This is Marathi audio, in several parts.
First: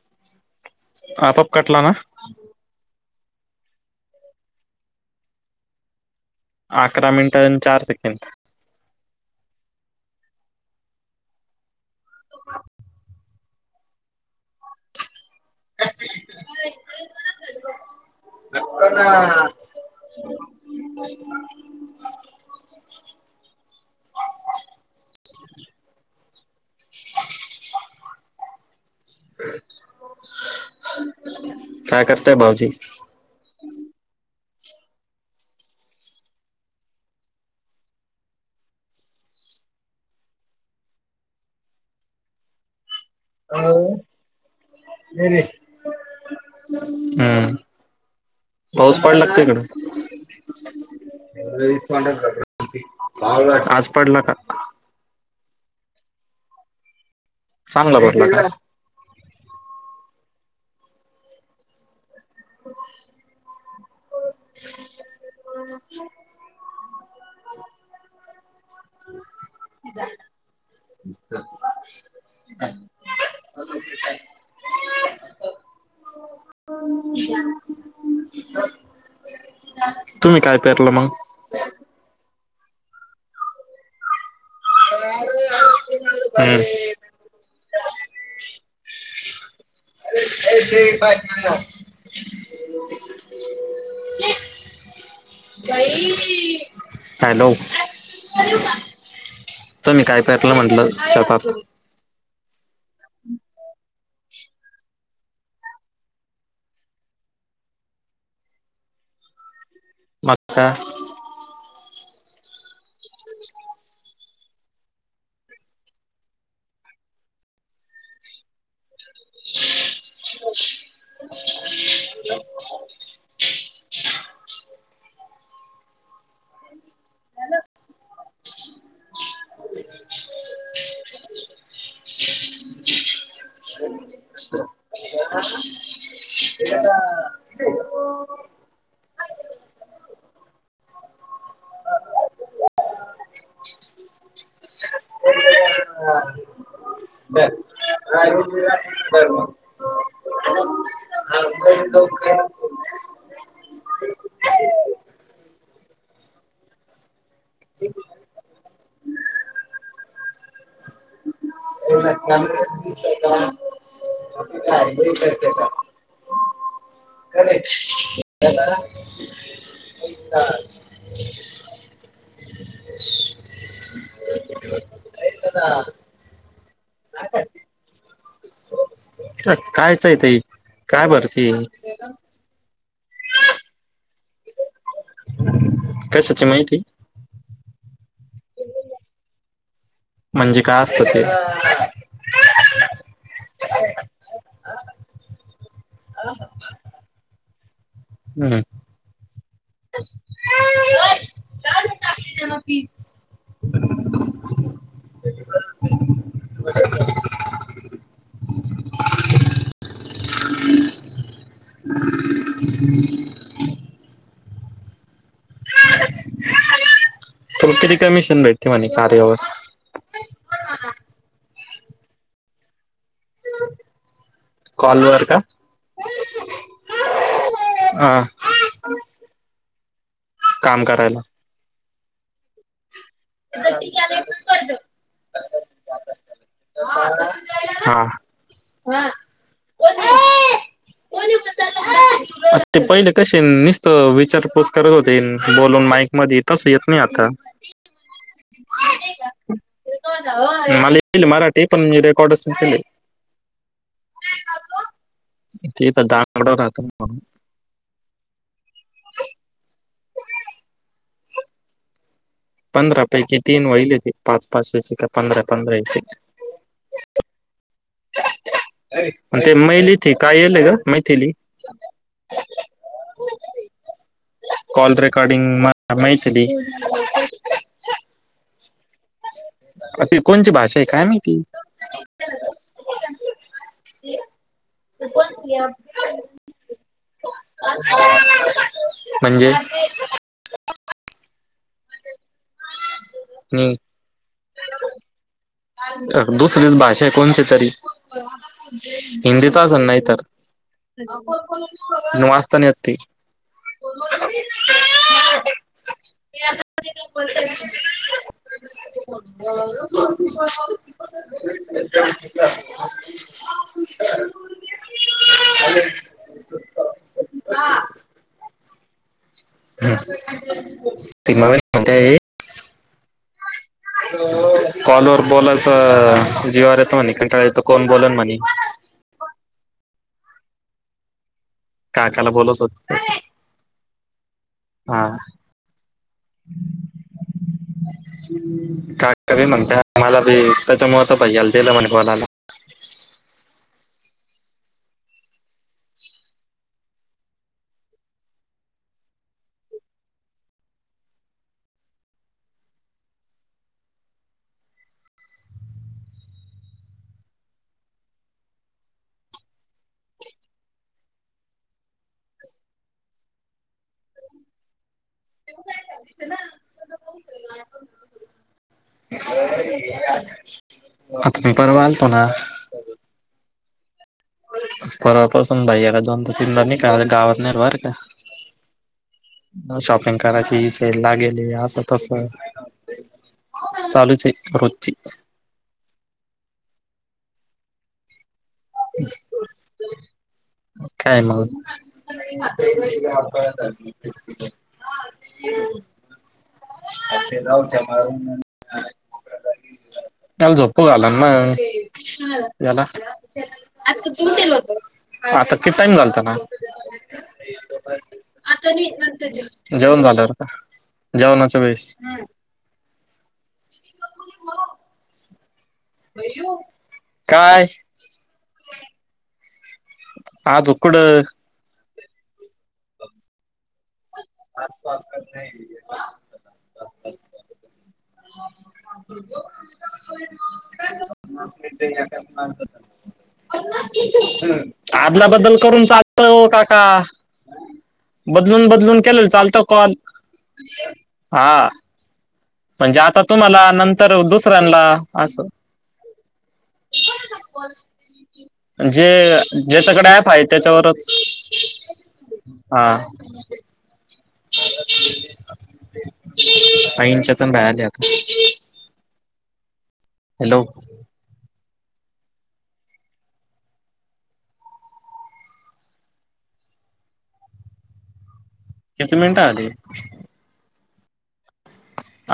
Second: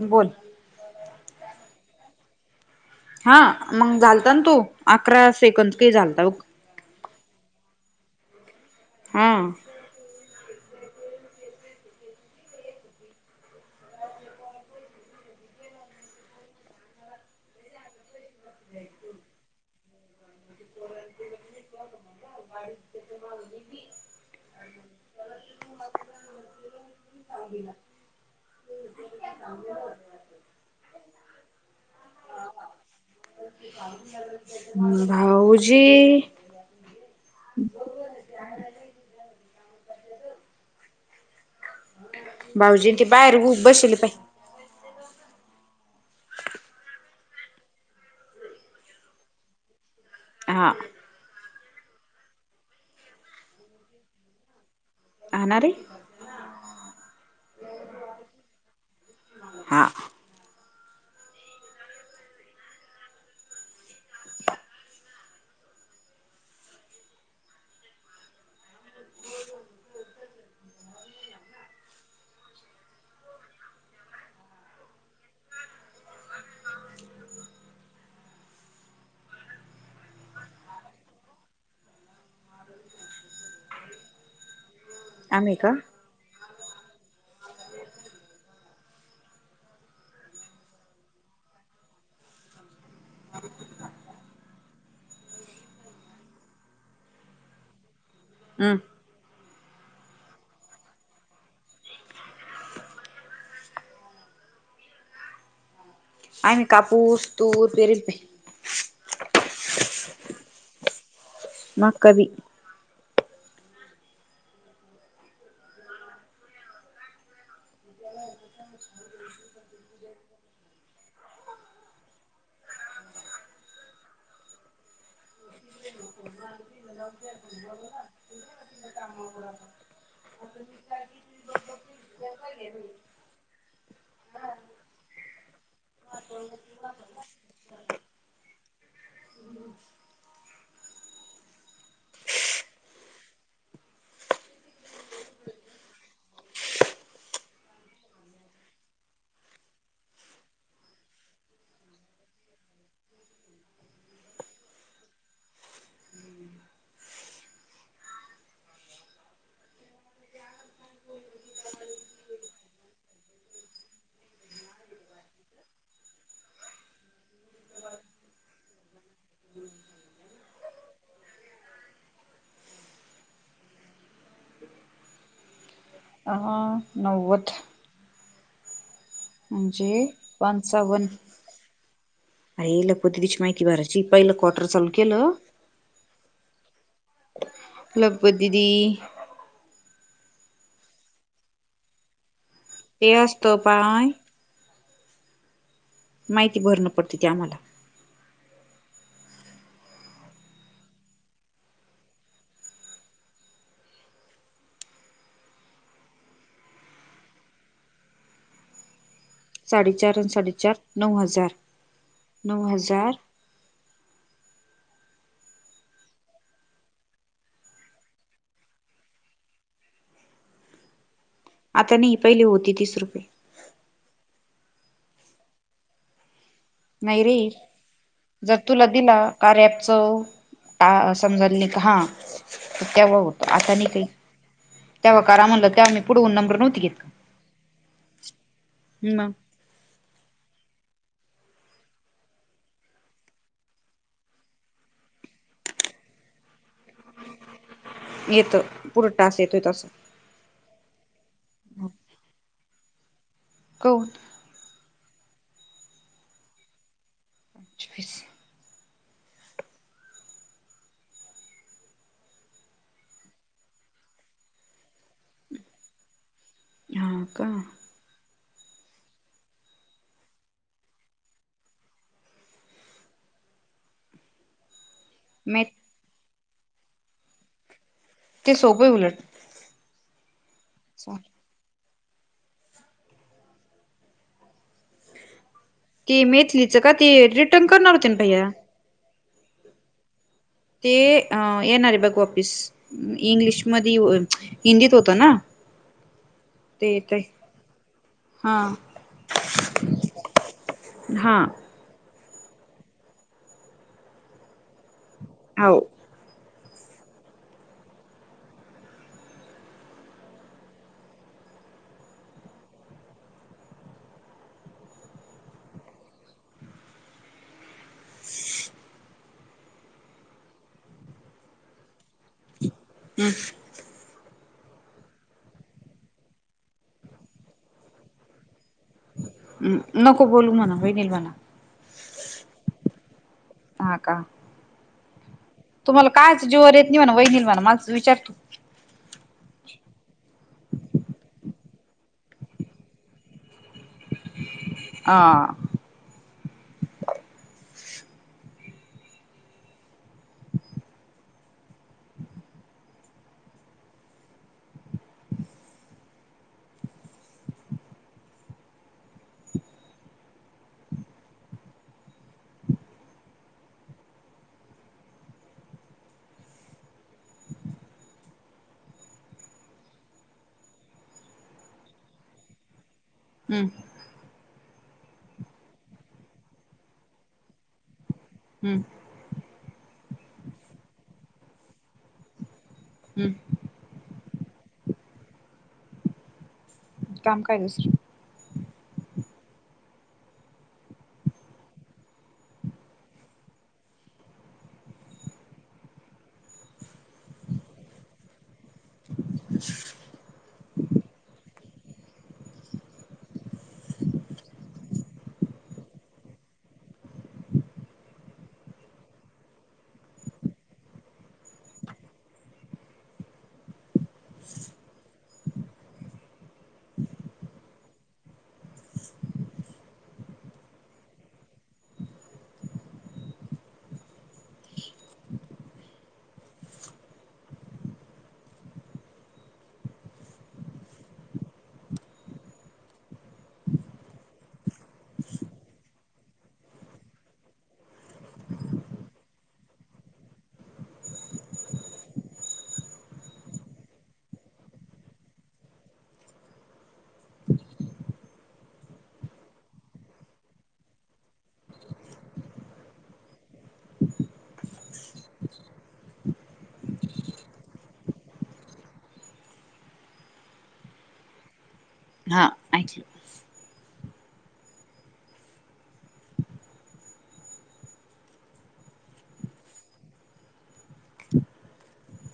बोल आपआप कटला ना. हा मंग झालता ना तो अकरा सेकंड कई झालता ओक अकरा मिनिट आणि चार सेकंड हा नको ना [unintelligible] [unintelligible] [unintelligible] काय करताय भाऊजी हं भाऊजी भाऊजीं ते बाहेर ऊक बशिले पाय हम्म. पाऊस पडला का तिकडं हा आज पडला का? हा ना रे चांगला पडला का? हा. [unintelligible] [unintelligible] [unintelligible] [unintelligible] तुम्ही काय पेरलं मग? आम्ही का? हम् ए ते पाय [unintelligible] हॅलो हम् तुम्ही काय टाकल म्हणल शेतात [unintelligible] कापूस तूर पेरिते. मक्का. मक्का बी. [inaudible] [unintelligible] [unintelligible] [unintelligible] [unintelligible] [inaudible] [unintelligible] [unintelligible] [unintelligible] [inaudible] [unintelligible] करते का? [unintelligible] [unintelligible] [unintelligible] नव्वद. म्हणजे, कायच आहे ते पंचावन्न. काय बरं ते आई लपू दीदीची माहिती भरायची पहिलं क्वाटर चालू केलं. कशाची माहिती? लपू दिदी. म्हणजे काय असत ते. ते असत पाय. [unintelligible] माहिती भरणं पडत ती आम्हाला. हम्म. [unintelligible] [unintelligible] प्लीज. साडेचार आणि साडेचार नऊ हजार, नऊ हजार. तर किती कमिशन भेटते म्हणे कार्यावर. आता नाही पहिली होती तीस रुपये. कॉलवर का? नाही रे. हा जर तुला दिला कार्य ॲपच, काम टा करायला समजा ली हा. [unintelligible] काही [unintelligible] तेव्हा कारा म्हणलं तेव्हा मी पुढन नंबर नव्हती घेत, म. [unintelligible] आ ते पहिले कसे निसत विचारपूस करत होते बोलून माईक मध्ये तस येत नाही आता. येत पुढ टास येतोय तसं. मला ईल मराठी पण मी रेकॉर्डस नाही केले. काऊन. ते तर दार उघड राहत ना म्हणून. [unintelligible] [unintelligible] पंधरा पैकी तीन वहिले ते पाच पाच का पंधरा पंधरा हा का. ते मैलीत काय येलय ग मैथिली. [unintelligible] कॉल रेकॉर्डिंग म मैथिली. ते सोपे उलट. अ त कोणची भाषा आहे काय माहिती. ते मेथलीचं का ते रिटर्न करणार होते ना भैया [unintelligible] म्हणजे? ते येणारे बघ ऑफिस इंग्लिश मध्ये हिंदीत होतं ना. अ दुसरीच ते भाषा आहे ते कोणती तरी हा हिंदीच असल नाही तर. हा [unintelligible] [unintelligible] [unintelligible] [unintelligible] [unintelligible] [unintelligible] कॉलवरर बोलायचं जीवावर येत म्हणे कंटाळ येतो कोण बोलाल म्हणे म नको बोलू म्हणा वहिनीला म्हणा काकाला बोलस होत. हा का. हा. तुम्हाला कायच जीवर येत नाही म्हणा वईनील म्हणा मला विचार का क म्हणते आम्हाला बी त्याच्यामुळेळ तर पहि्याला दिलं म्हणे कॉल आला [unintelligible] आता मी परवा आलतो ना. हम्म. परवापासून बाला दोनदा तीनदा नईका गावात नाही बर का. हम्म. शॉपिंग करायची सेल ला आलेली असं तस. हम्म चालूच आहे रोजची. काम काय दुसरं [inaudible] काय मग. [unintelligible] त्याला झोपु घालाना याला होत आता कि टाइम झालत ना. आता जेऊन झाल्यावर का. जेवनाच्या वेळेस. [unintelligible] काय? आजु कुड. [unintelligible] [unintelligible] आदल्या बद्दल करून चालत ओ काका. बदलून बदलून केले चालतो कॉल हा. म्हणजे आता तुम्हाला नंतर दुसऱ्यांना असं. [unintelligible] जे ज्याच्याकडे ऍप आहे त्याच्यावरच. हा. [inaudible] हॅलो हां ऐकलो किती मिनटं आली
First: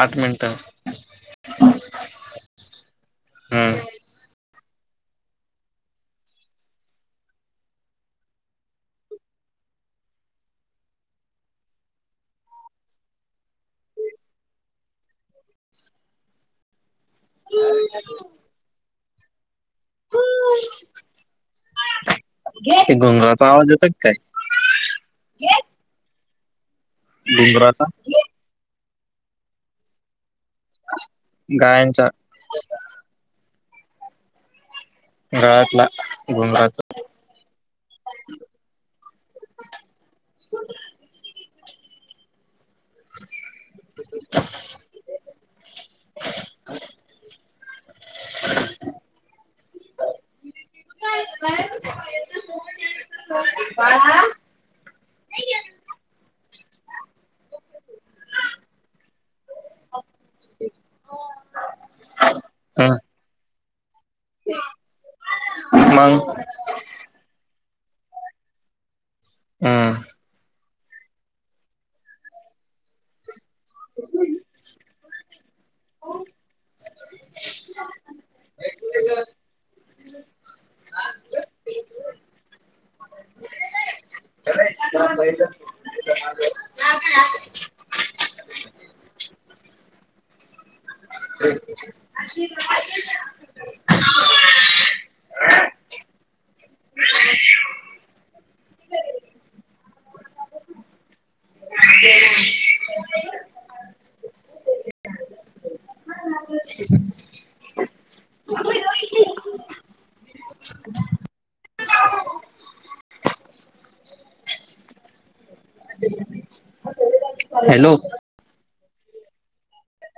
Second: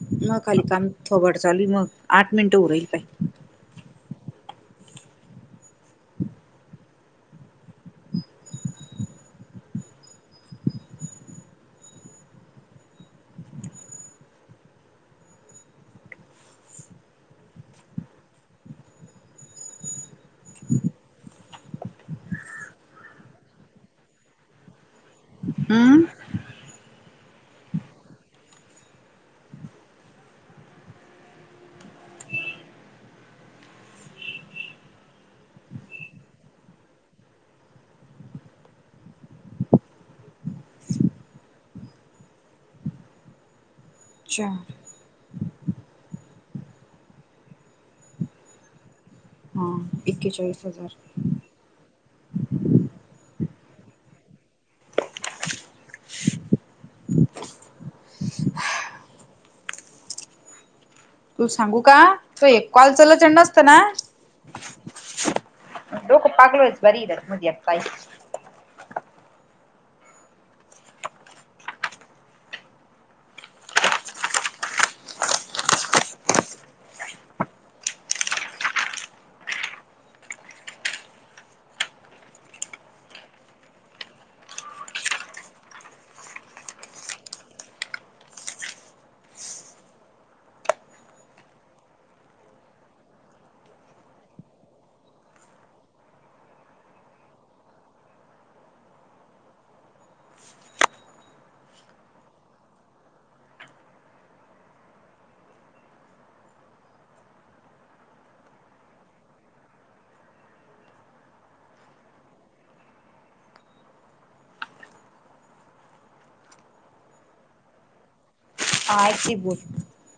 आठ मग मिनिटं खाली काम थोबाट चालूल मग आठ मिनिटं उरेल पाय हम्म [unintelligible] गोंगराचा आवाज यतोय का काय हम्म [inaudible] गायंचा गळाचा गुंगराचा अछ्या एकेचाळीस हजार बाळा तू सांगू का तू एक कॉल हम्म चल च नसतं ना [unintelligible] मग डोकं पागलोच बरी मजी्पाई हम्म हम्म. [unintelligible] [unintelligible] [inaudible] हॅलो आय कीती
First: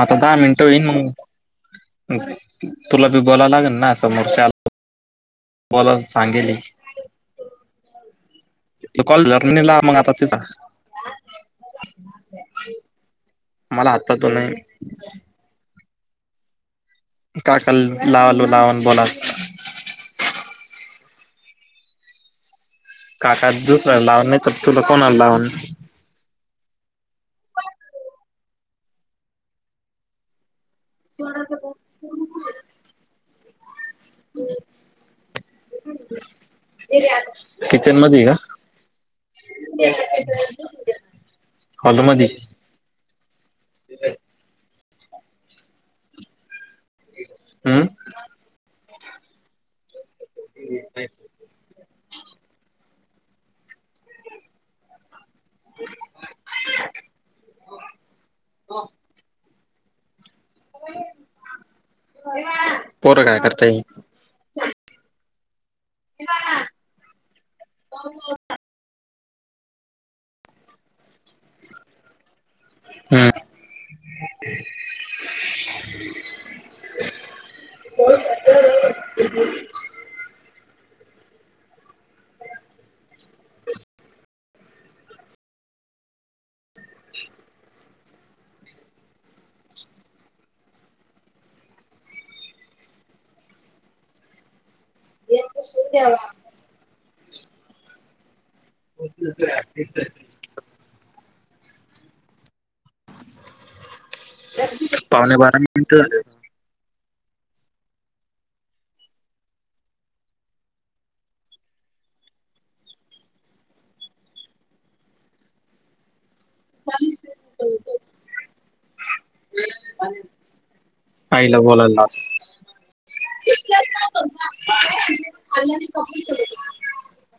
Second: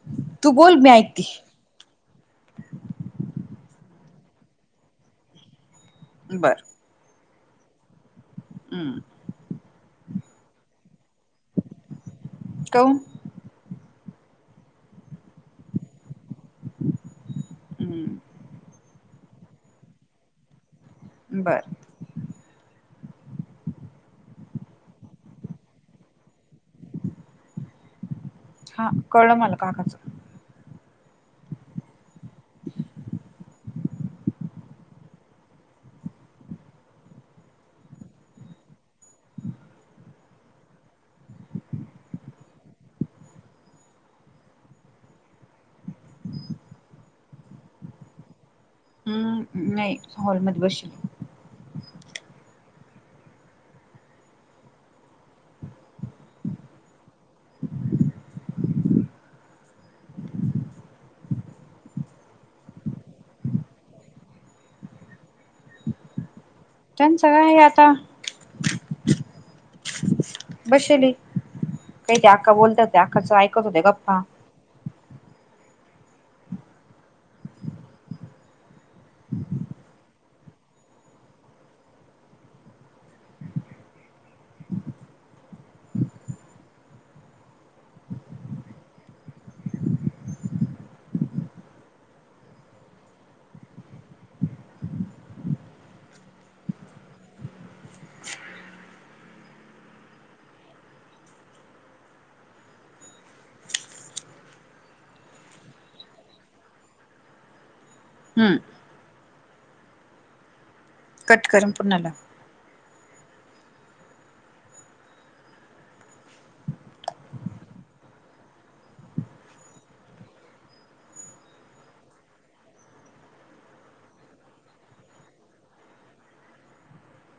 आता दहा मिनटं होईल. तुला बी बोलावं लागेल ना समोरच्या बोला सांगेली बर हम्म कॉलेज जर्नीला मग आता तिचा काऊन मला आत्ता तो नाही काका हम्म लावालो लावून बोलात बर [inaudible] हा कळ मला काकाचं [unintelligible] किचन मध्ये हाय का [inaudible] हम्म. हम्म नाही हॉलमध्ये बशीव [unintelligible] पोरं काय करता ये. त्याचं काय आता बसेल काही ते आक्का बोलतात त्या आक्काच हम्म ऐकत होते गप्पा. [unintelligible] [unintelligible] पावणे बारा मिनिट झाले. हम्म कट करम कुणाला [unintelligible] काईला बोला. अ कप.